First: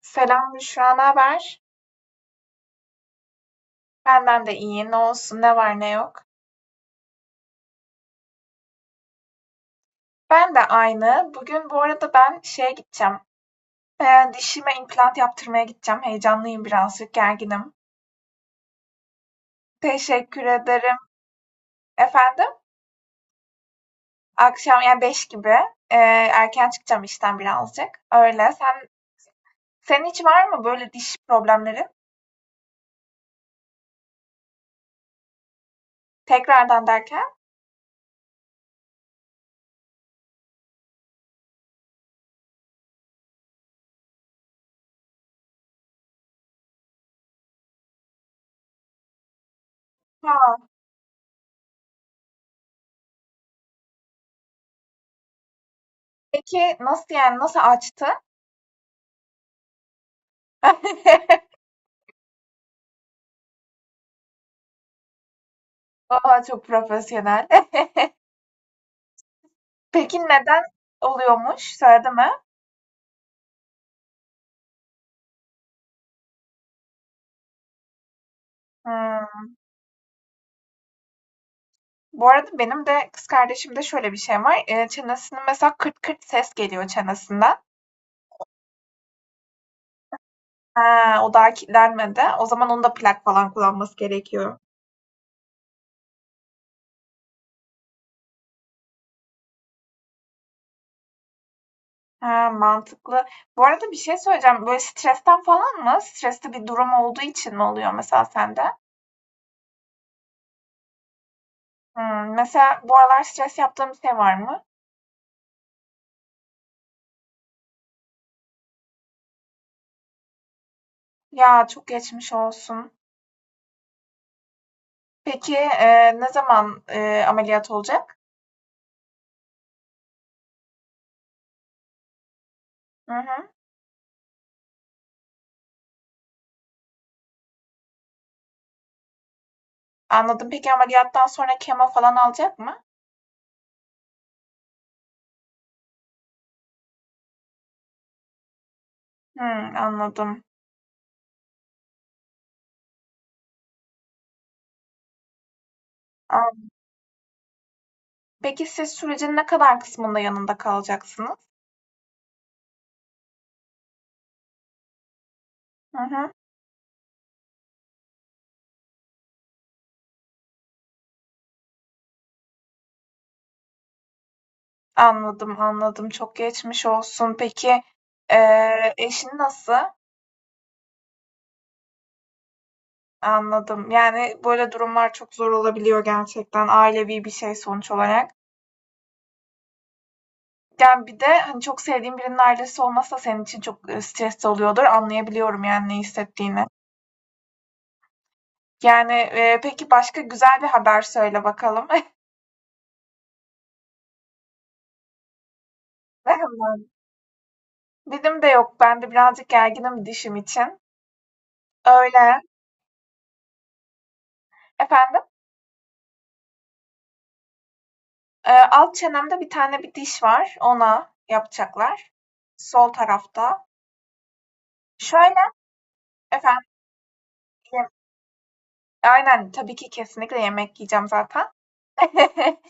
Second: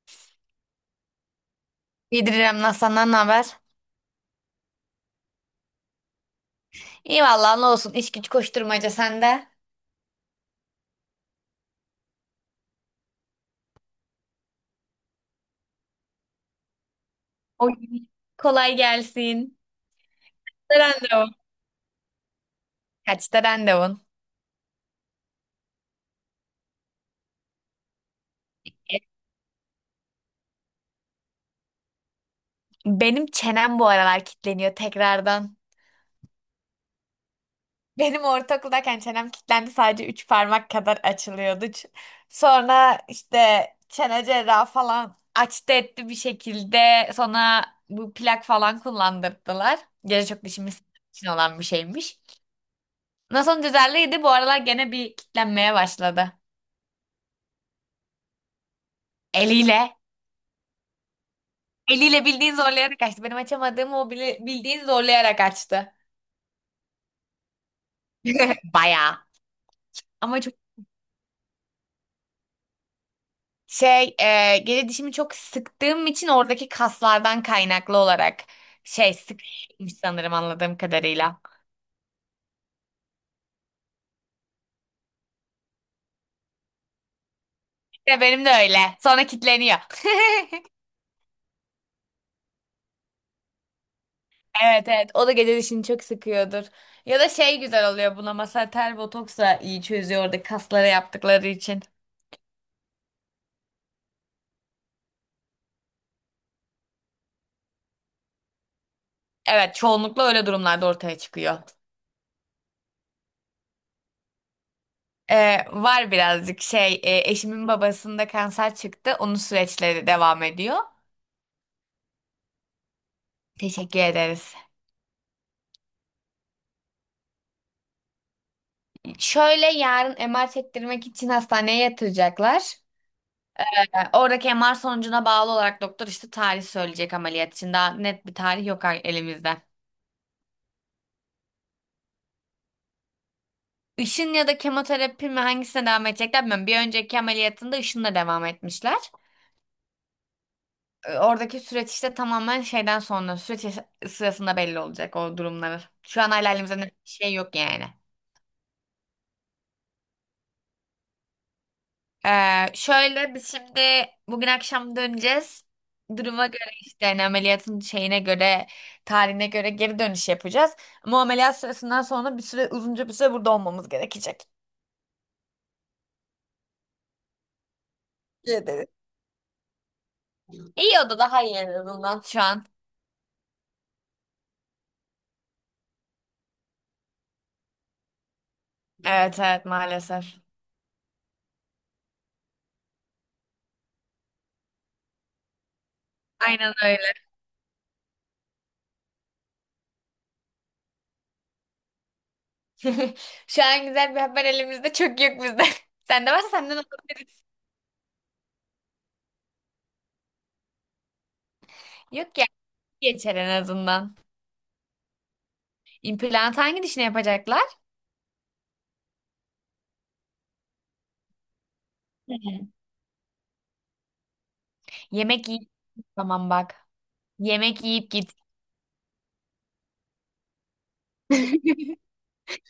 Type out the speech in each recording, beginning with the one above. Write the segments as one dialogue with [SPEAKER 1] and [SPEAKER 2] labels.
[SPEAKER 1] Selam Büşra, ne haber?
[SPEAKER 2] İyidir İrem Naz, senden ne haber?
[SPEAKER 1] Benden de iyi, ne olsun, ne var ne yok.
[SPEAKER 2] İyi vallahi ne olsun, iş güç koşturmaca sende.
[SPEAKER 1] Ben de aynı. Bugün bu arada ben şeye gideceğim. Dişime implant yaptırmaya gideceğim. Heyecanlıyım birazcık,
[SPEAKER 2] O
[SPEAKER 1] gerginim.
[SPEAKER 2] kolay gelsin.
[SPEAKER 1] Teşekkür ederim.
[SPEAKER 2] Randevu.
[SPEAKER 1] Efendim,
[SPEAKER 2] Kaçta randevun?
[SPEAKER 1] akşam yani 5 gibi ee, erken çıkacağım işten birazcık. Öyle. Sen
[SPEAKER 2] E,
[SPEAKER 1] senin hiç var mı böyle diş problemleri?
[SPEAKER 2] Benim çenem bu aralar kilitleniyor tekrardan.
[SPEAKER 1] Tekrardan derken?
[SPEAKER 2] Benim ortaokuldayken çenem kilitlendi, sadece 3 parmak kadar açılıyordu. Sonra işte çene cerrahı falan açtı etti bir şekilde. Sonra bu plak falan kullandırdılar. Gece
[SPEAKER 1] Ha,
[SPEAKER 2] çok dişimiz için olan bir şeymiş. Nasıl sonra bu aralar gene bir kilitlenmeye başladı.
[SPEAKER 1] peki nasıl yani nasıl açtı?
[SPEAKER 2] Eliyle. Eliyle bildiğin zorlayarak açtı. Benim açamadığım, o bildiğin zorlayarak açtı.
[SPEAKER 1] Aa, çok profesyonel.
[SPEAKER 2] Bayağı.
[SPEAKER 1] Peki
[SPEAKER 2] Ama çok
[SPEAKER 1] neden oluyormuş? Söyledi mi?
[SPEAKER 2] geri dişimi çok sıktığım için oradaki kaslardan kaynaklı olarak şey
[SPEAKER 1] Hımm.
[SPEAKER 2] sıkmış sanırım, anladığım kadarıyla.
[SPEAKER 1] Bu arada benim de kız kardeşimde şöyle bir şey var. Çenesinin mesela kırt kırt ses geliyor çenesinden.
[SPEAKER 2] İşte benim de öyle. Sonra kitleniyor.
[SPEAKER 1] He, o daha kilitlenmedi. O zaman onun da plak falan kullanması gerekiyor.
[SPEAKER 2] Evet, o da gece dişini çok sıkıyordur. Ya da şey güzel oluyor buna. Mesela tel botoks iyi çözüyor, orada kaslara yaptıkları için.
[SPEAKER 1] He, mantıklı. Bu arada bir şey söyleyeceğim. Böyle stresten falan mı? Stresli bir durum olduğu için mi oluyor mesela sende?
[SPEAKER 2] Evet, çoğunlukla öyle durumlarda ortaya çıkıyor.
[SPEAKER 1] Hımm. Mesela bu aralar stres yaptığım bir şey var mı?
[SPEAKER 2] Var birazcık, eşimin babasında kanser çıktı. Onun süreçleri devam ediyor.
[SPEAKER 1] Ya, çok geçmiş olsun.
[SPEAKER 2] Teşekkür ederiz.
[SPEAKER 1] Peki, ne zaman, ameliyat olacak?
[SPEAKER 2] Şöyle, yarın MR çektirmek için hastaneye yatıracaklar.
[SPEAKER 1] Hı hı.
[SPEAKER 2] Oradaki MR sonucuna bağlı olarak doktor işte tarih söyleyecek ameliyat için. Daha net bir tarih yok elimizde.
[SPEAKER 1] Anladım. Peki ameliyattan sonra kemo falan alacak mı?
[SPEAKER 2] Işın ya da kemoterapi mi, hangisine devam edecekler bilmiyorum. Bir önceki ameliyatında ışınla devam etmişler.
[SPEAKER 1] Anladım.
[SPEAKER 2] Oradaki süreç işte tamamen şeyden sonra, süreç sırasında belli olacak o durumları. Şu an hala
[SPEAKER 1] An
[SPEAKER 2] elimizde net bir şey yok yani.
[SPEAKER 1] Peki siz sürecin ne kadar kısmında yanında kalacaksınız?
[SPEAKER 2] Şöyle, biz şimdi bugün akşam döneceğiz.
[SPEAKER 1] Hı hı.
[SPEAKER 2] Duruma göre işte, yani ameliyatın şeyine göre, tarihine göre geri dönüş yapacağız. Ama ameliyat sırasından sonra bir süre, uzunca bir süre burada olmamız gerekecek.
[SPEAKER 1] Anladım, anladım. Çok geçmiş olsun. Peki,
[SPEAKER 2] Teşekkür ederim.
[SPEAKER 1] eşin nasıl?
[SPEAKER 2] İyi oldu, daha iyi en azından şu an.
[SPEAKER 1] Anladım. Yani, böyle durumlar çok zor olabiliyor gerçekten. Ailevi bir şey sonuç olarak.
[SPEAKER 2] Evet, maalesef.
[SPEAKER 1] Yani, bir de, hani, çok sevdiğin birinin ailesi olması da senin için çok, stresli oluyordur. Anlayabiliyorum, yani, ne hissettiğini.
[SPEAKER 2] Aynen öyle.
[SPEAKER 1] Yani, peki başka güzel bir haber söyle bakalım.
[SPEAKER 2] Şu an güzel bir haber elimizde çok yok bizde. Sende varsa senden alabiliriz.
[SPEAKER 1] Dilim de yok. Ben de birazcık gerginim dişim için.
[SPEAKER 2] Yok
[SPEAKER 1] Öyle.
[SPEAKER 2] ya, geçer en azından.
[SPEAKER 1] Efendim?
[SPEAKER 2] İmplant hangi dişine yapacaklar?
[SPEAKER 1] Alt çenemde bir tane bir diş var. Ona yapacaklar.
[SPEAKER 2] Hı.
[SPEAKER 1] Sol tarafta.
[SPEAKER 2] Yemek
[SPEAKER 1] Şöyle
[SPEAKER 2] yiyip tamam
[SPEAKER 1] efendim.
[SPEAKER 2] bak. Yemek yiyip git.
[SPEAKER 1] Aynen tabii ki kesinlikle yemek yiyeceğim zaten.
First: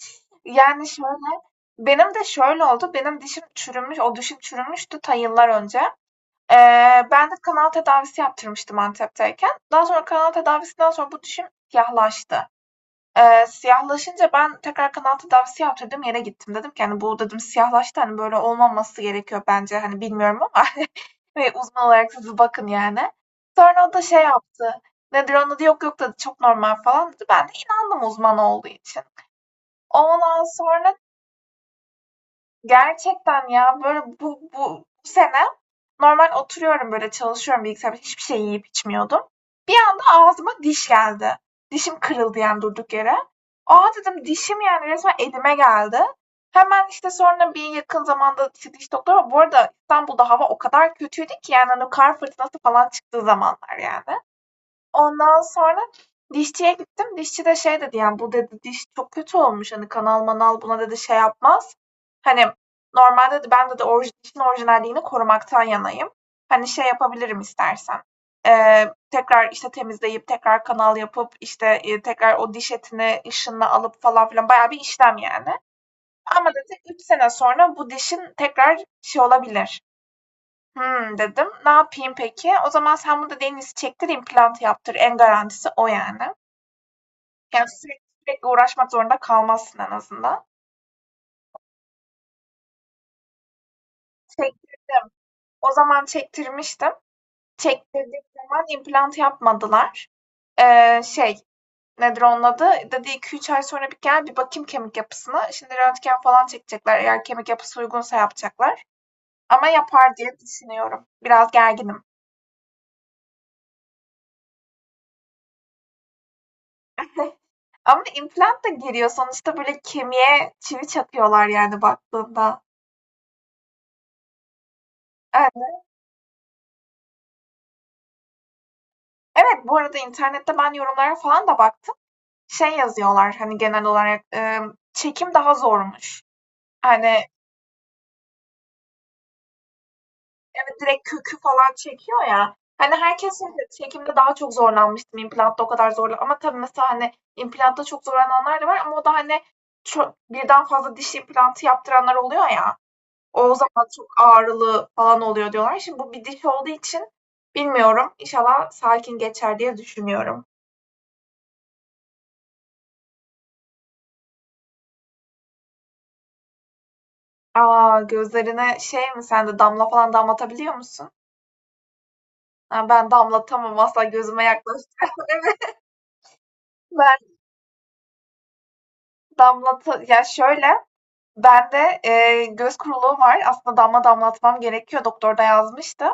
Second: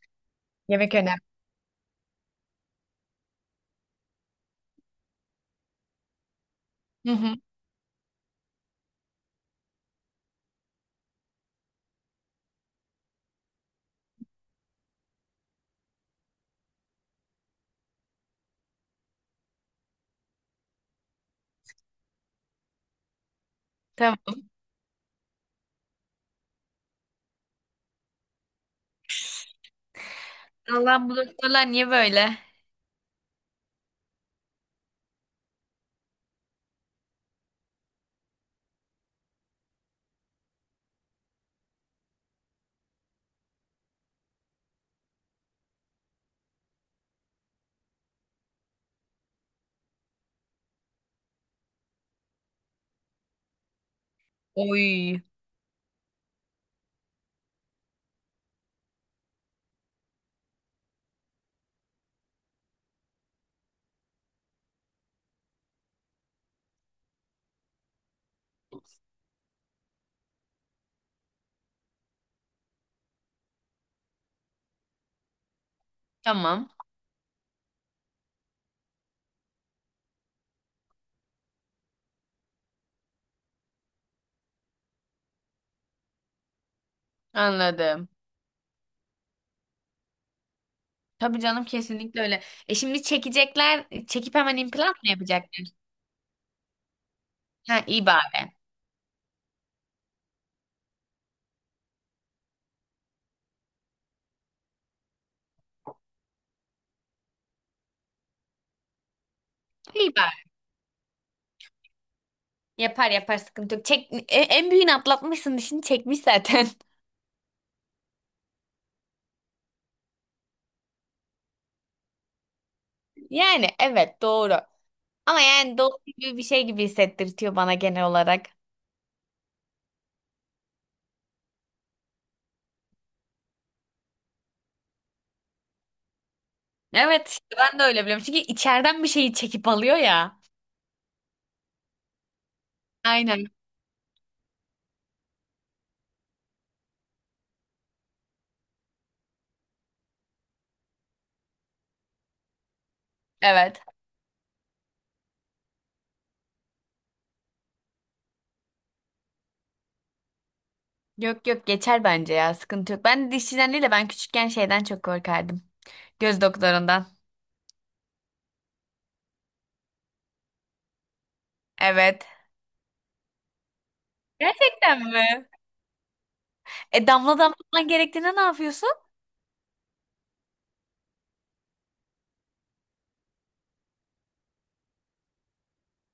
[SPEAKER 1] Yani
[SPEAKER 2] Yemek önemli.
[SPEAKER 1] şöyle. Benim de şöyle oldu. Benim dişim çürümüş. O dişim çürümüştü ta yıllar önce. Ee,
[SPEAKER 2] Hı
[SPEAKER 1] Ben de
[SPEAKER 2] hı.
[SPEAKER 1] kanal tedavisi yaptırmıştım Antep'teyken. Daha sonra kanal tedavisinden sonra bu dişim siyahlaştı. Siyahlaşınca ben tekrar kanal tedavisi yaptırdım, yere gittim. Dedim ki, hani, "Bu" dedim, "Siyahlaştı, hani, böyle olmaması gerekiyor bence, hani, bilmiyorum ama hani, uzman olarak siz bakın, yani." Sonra o da şey
[SPEAKER 2] Tamam.
[SPEAKER 1] yaptı, nedir onun adı, "Yok, yok," dedi, "Çok normal," falan dedi. Ben de inandım uzman olduğu için. Ondan sonra,
[SPEAKER 2] Allah, bu doktorlar niye böyle?
[SPEAKER 1] gerçekten ya böyle bu sene normal oturuyorum böyle çalışıyorum bilgisayarda hiçbir şey yiyip içmiyordum. Bir anda ağzıma diş geldi. Dişim kırıldı yani durduk yere. Aa dedim dişim yani resmen elime geldi. Hemen işte sonra bir yakın zamanda işte diş doktoru bu arada İstanbul'da hava o kadar kötüydü ki yani hani kar fırtınası falan çıktığı zamanlar yani.
[SPEAKER 2] Oy.
[SPEAKER 1] Ondan sonra dişçiye gittim. Dişçi de şey dedi yani bu dedi diş çok kötü olmuş. Hani kanal manal buna dedi şey yapmaz. Hani normalde dedi ben dedi dişin orijinalliğini korumaktan yanayım. Hani şey yapabilirim istersen. Tekrar işte temizleyip tekrar kanal yapıp işte tekrar o diş etini ışınla alıp falan filan bayağı bir işlem yani. Ama
[SPEAKER 2] Tamam.
[SPEAKER 1] dedi 3 sene sonra bu dişin tekrar şey olabilir. Hımm, dedim. Ne yapayım peki? O zaman sen bunu da deniz çektir, implant yaptır. En garantisi o yani. Yani sürekli
[SPEAKER 2] Anladım.
[SPEAKER 1] sürekli uğraşmak zorunda kalmazsın en azından.
[SPEAKER 2] Tabii canım, kesinlikle öyle. E şimdi çekecekler. Çekip hemen implant
[SPEAKER 1] Çektirdim.
[SPEAKER 2] mı yapacaklar?
[SPEAKER 1] O zaman çektirmiştim.
[SPEAKER 2] Ha, iyi
[SPEAKER 1] Çektirdiğim
[SPEAKER 2] bari.
[SPEAKER 1] zaman implant yapmadılar. Şey, nedir onun adı? Dedi 2-3 ay sonra bir gel bir bakayım kemik yapısına. Şimdi röntgen falan çekecekler. Eğer kemik yapısı uygunsa yapacaklar. Ama
[SPEAKER 2] İyi
[SPEAKER 1] yapar
[SPEAKER 2] bari.
[SPEAKER 1] diye düşünüyorum. Biraz gerginim.
[SPEAKER 2] Yapar yapar, sıkıntı yok. Çek, en büyüğünü atlatmışsın, dişini çekmiş zaten.
[SPEAKER 1] Ama implant da giriyor. Sonuçta böyle kemiğe çivi çakıyorlar yani baktığında.
[SPEAKER 2] Yani evet, doğru. Ama
[SPEAKER 1] Evet,
[SPEAKER 2] yani doğru gibi bir şey gibi hissettirtiyor bana genel olarak.
[SPEAKER 1] evet, bu arada internette ben yorumlara falan da baktım. Şey yazıyorlar hani genel olarak çekim daha zormuş. Hani,
[SPEAKER 2] Evet işte, ben de öyle biliyorum. Çünkü içeriden bir şeyi çekip alıyor ya.
[SPEAKER 1] evet, direkt kökü falan çekiyor ya. Hani herkes
[SPEAKER 2] Aynen.
[SPEAKER 1] şey "Çekimde daha çok zorlanmıştım, implantta o kadar zorla" ama tabii mesela, hani, implantta çok zorlananlar da var ama o da, hani, birden fazla diş implantı yaptıranlar oluyor ya. O
[SPEAKER 2] Evet.
[SPEAKER 1] zaman çok ağrılı falan oluyor diyorlar. Şimdi bu bir diş olduğu için bilmiyorum. İnşallah sakin geçer diye düşünüyorum.
[SPEAKER 2] Yok yok, geçer bence ya, sıkıntı yok. Ben dişçiden değil de, ben küçükken şeyden çok korkardım. Göz doktorundan.
[SPEAKER 1] Aa gözlerine şey mi sen de damla falan damlatabiliyor musun?
[SPEAKER 2] Evet.
[SPEAKER 1] Ha, ben damlatamam asla gözüme yaklaştı.
[SPEAKER 2] Gerçekten mi? E
[SPEAKER 1] Ben
[SPEAKER 2] damla damlatman gerektiğinde ne yapıyorsun?
[SPEAKER 1] ya şöyle bende göz kuruluğu var. Aslında damla damlatmam gerekiyor. Doktor da yazmıştı.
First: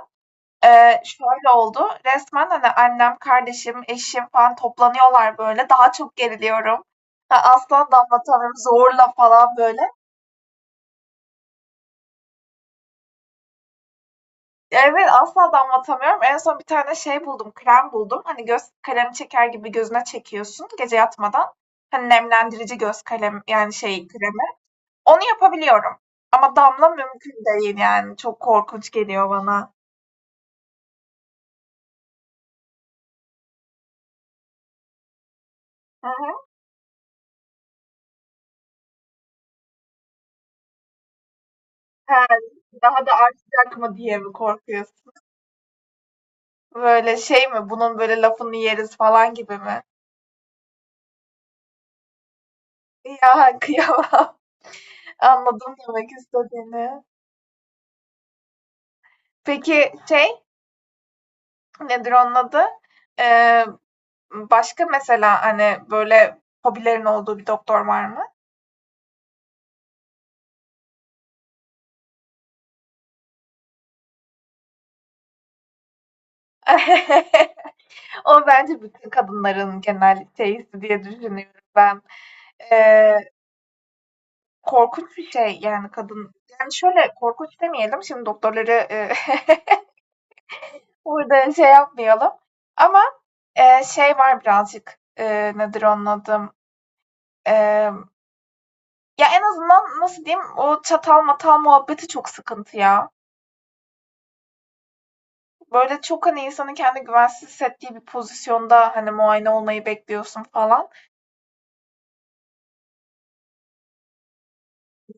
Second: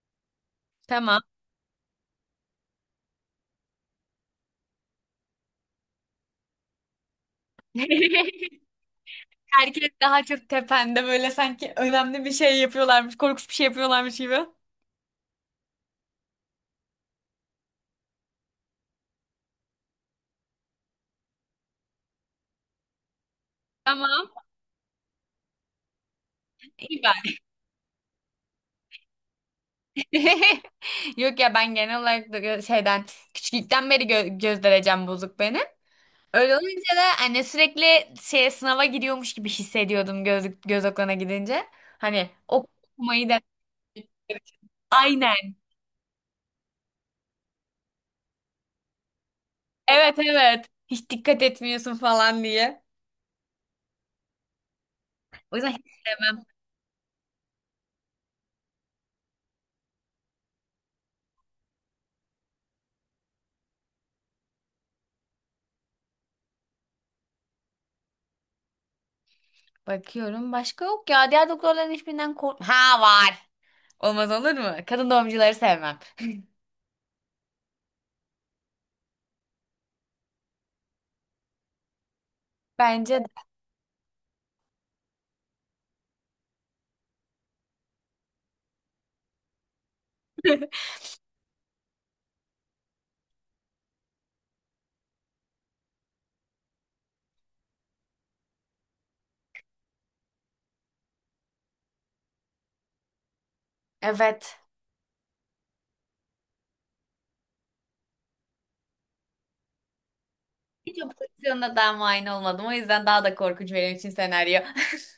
[SPEAKER 2] Tamam.
[SPEAKER 1] Şöyle oldu, resmen, hani, annem, kardeşim, eşim falan toplanıyorlar böyle. Daha çok geriliyorum. Ha, asla damlatamıyorum zorla falan böyle.
[SPEAKER 2] Herkes daha çok tepende böyle, sanki önemli bir şey yapıyorlarmış, korkunç bir şey yapıyorlarmış gibi.
[SPEAKER 1] Evet, asla damlatamıyorum. En son bir tane şey buldum, krem buldum. Hani, göz kalemi çeker gibi gözüne çekiyorsun gece yatmadan. Hani, nemlendirici göz kalem yani şey
[SPEAKER 2] Tamam,
[SPEAKER 1] kremi. Onu yapabiliyorum ama damla
[SPEAKER 2] iyi
[SPEAKER 1] mümkün
[SPEAKER 2] bari.
[SPEAKER 1] değil yani. Çok korkunç geliyor bana.
[SPEAKER 2] Yok ya, ben genel olarak da şeyden, küçüklükten beri göz derecem bozuk benim.
[SPEAKER 1] Hı hı.
[SPEAKER 2] Öyle olunca da anne sürekli şeye, sınava gidiyormuş gibi hissediyordum göz, göz okuluna gidince.
[SPEAKER 1] He,
[SPEAKER 2] Hani ok
[SPEAKER 1] daha da
[SPEAKER 2] Okumayı da
[SPEAKER 1] artacak mı diye mi korkuyorsun?
[SPEAKER 2] aynen.
[SPEAKER 1] Böyle şey mi? Bunun böyle lafını yeriz falan gibi mi?
[SPEAKER 2] Evet. hiç dikkat etmiyorsun falan diye.
[SPEAKER 1] Ya kıyamam.
[SPEAKER 2] O yüzden
[SPEAKER 1] Anladım
[SPEAKER 2] hiç
[SPEAKER 1] demek
[SPEAKER 2] sevmem.
[SPEAKER 1] istediğini. Peki şey nedir onun adı? Ee, Başka mesela hani böyle hobilerin olduğu bir doktor var mı?
[SPEAKER 2] Bakıyorum başka yok ya. Diğer doktorların hiçbirinden kork... Ha var. Olmaz olur mu? Kadın doğumcuları sevmem.
[SPEAKER 1] O bence bütün kadınların genel şeysi diye düşünüyorum ben. Ee,
[SPEAKER 2] Bence de.
[SPEAKER 1] Korkunç bir şey yani kadın. Yani şöyle korkunç demeyelim. Şimdi doktorları burada şey yapmayalım. Ama, şey var birazcık, nedir onun adı? Emm, ya, en azından nasıl diyeyim, o çatal matal muhabbeti çok sıkıntı ya.
[SPEAKER 2] Evet.
[SPEAKER 1] Böyle çok, hani, insanın kendi güvensiz hissettiği bir pozisyonda, hani, muayene olmayı bekliyorsun falan.
[SPEAKER 2] Hiç o pozisyonda daha muayene olmadım. O yüzden daha da korkunç benim için senaryo.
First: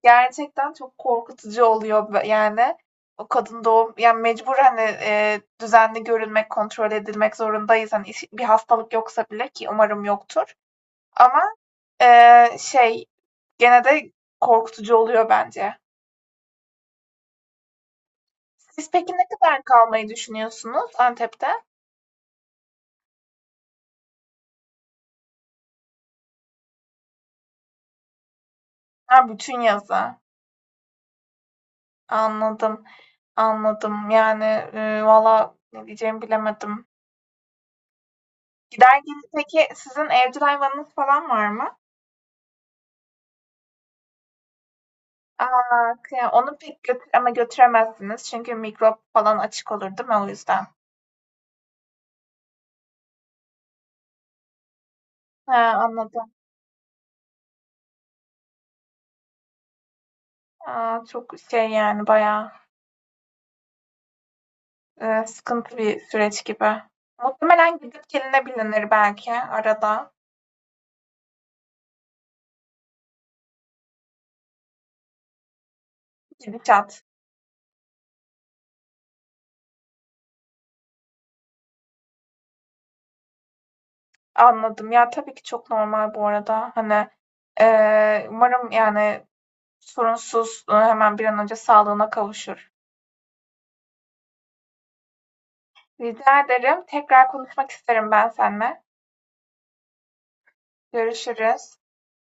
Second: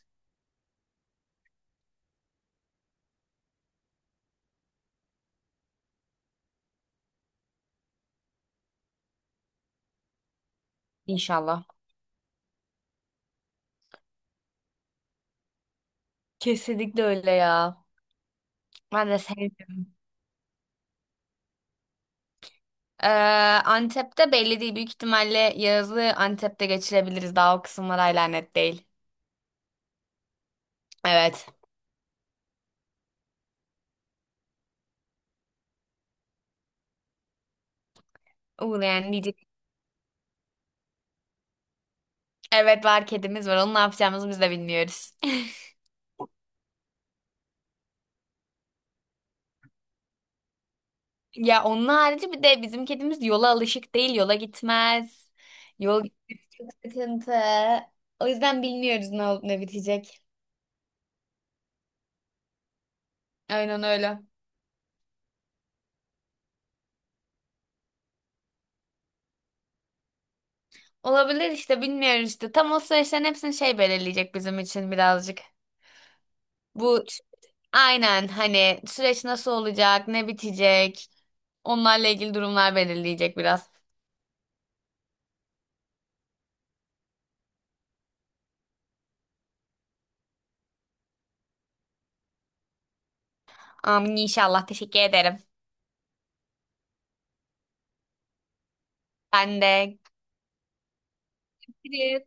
[SPEAKER 1] Gerçekten çok korkutucu oluyor yani. O kadın doğum yani mecbur, hani, düzenli görülmek, kontrol edilmek zorundayız. Hani, iş bir hastalık yoksa bile ki umarım yoktur ama,
[SPEAKER 2] İnşallah.
[SPEAKER 1] şey gene de korkutucu oluyor bence.
[SPEAKER 2] Kesinlikle öyle ya.
[SPEAKER 1] Siz
[SPEAKER 2] Ben
[SPEAKER 1] peki
[SPEAKER 2] de
[SPEAKER 1] ne kadar
[SPEAKER 2] sevmiyorum.
[SPEAKER 1] kalmayı düşünüyorsunuz Antep'te?
[SPEAKER 2] Ee, Antep'te belli değil. Büyük ihtimalle yazı Antep'te geçirebiliriz. Daha o kısımlar hala net değil.
[SPEAKER 1] Ha, bütün yazı.
[SPEAKER 2] Evet.
[SPEAKER 1] Anladım. Anladım. Yani valla ne diyeceğimi bilemedim.
[SPEAKER 2] Uğrayan
[SPEAKER 1] Giderken
[SPEAKER 2] diyecek.
[SPEAKER 1] peki sizin evcil hayvanınız falan var mı?
[SPEAKER 2] Evet var, kedimiz var. Onu ne yapacağımızı biz de bilmiyoruz.
[SPEAKER 1] Aa, onu pek götür ama götüremezsiniz çünkü mikrop falan açık olur değil mi o yüzden?
[SPEAKER 2] Ya onun harici bir de bizim kedimiz yola alışık değil. Yola gitmez.
[SPEAKER 1] Ha,
[SPEAKER 2] Yol
[SPEAKER 1] anladım.
[SPEAKER 2] gitmesi çok sıkıntı. O yüzden bilmiyoruz ne olup ne bitecek.
[SPEAKER 1] Aa, çok şey yani bayağı
[SPEAKER 2] Aynen öyle.
[SPEAKER 1] sıkıntı bir süreç gibi. Muhtemelen gidip gelinebilinir belki arada.
[SPEAKER 2] Olabilir işte, bilmiyoruz işte. Tam o süreçlerin hepsini şey belirleyecek bizim için birazcık.
[SPEAKER 1] Gidişat.
[SPEAKER 2] Bu aynen, hani süreç nasıl olacak, ne bitecek, onlarla ilgili durumlar belirleyecek biraz.
[SPEAKER 1] Anladım. Ya, tabii ki çok normal bu arada. Hani, umarım, yani, sorunsuz, hemen bir an önce sağlığına kavuşur.
[SPEAKER 2] Amin inşallah. Teşekkür ederim.
[SPEAKER 1] Rica ederim. Tekrar konuşmak isterim ben seninle.
[SPEAKER 2] Ben de.
[SPEAKER 1] Görüşürüz.
[SPEAKER 2] Görüşürüz.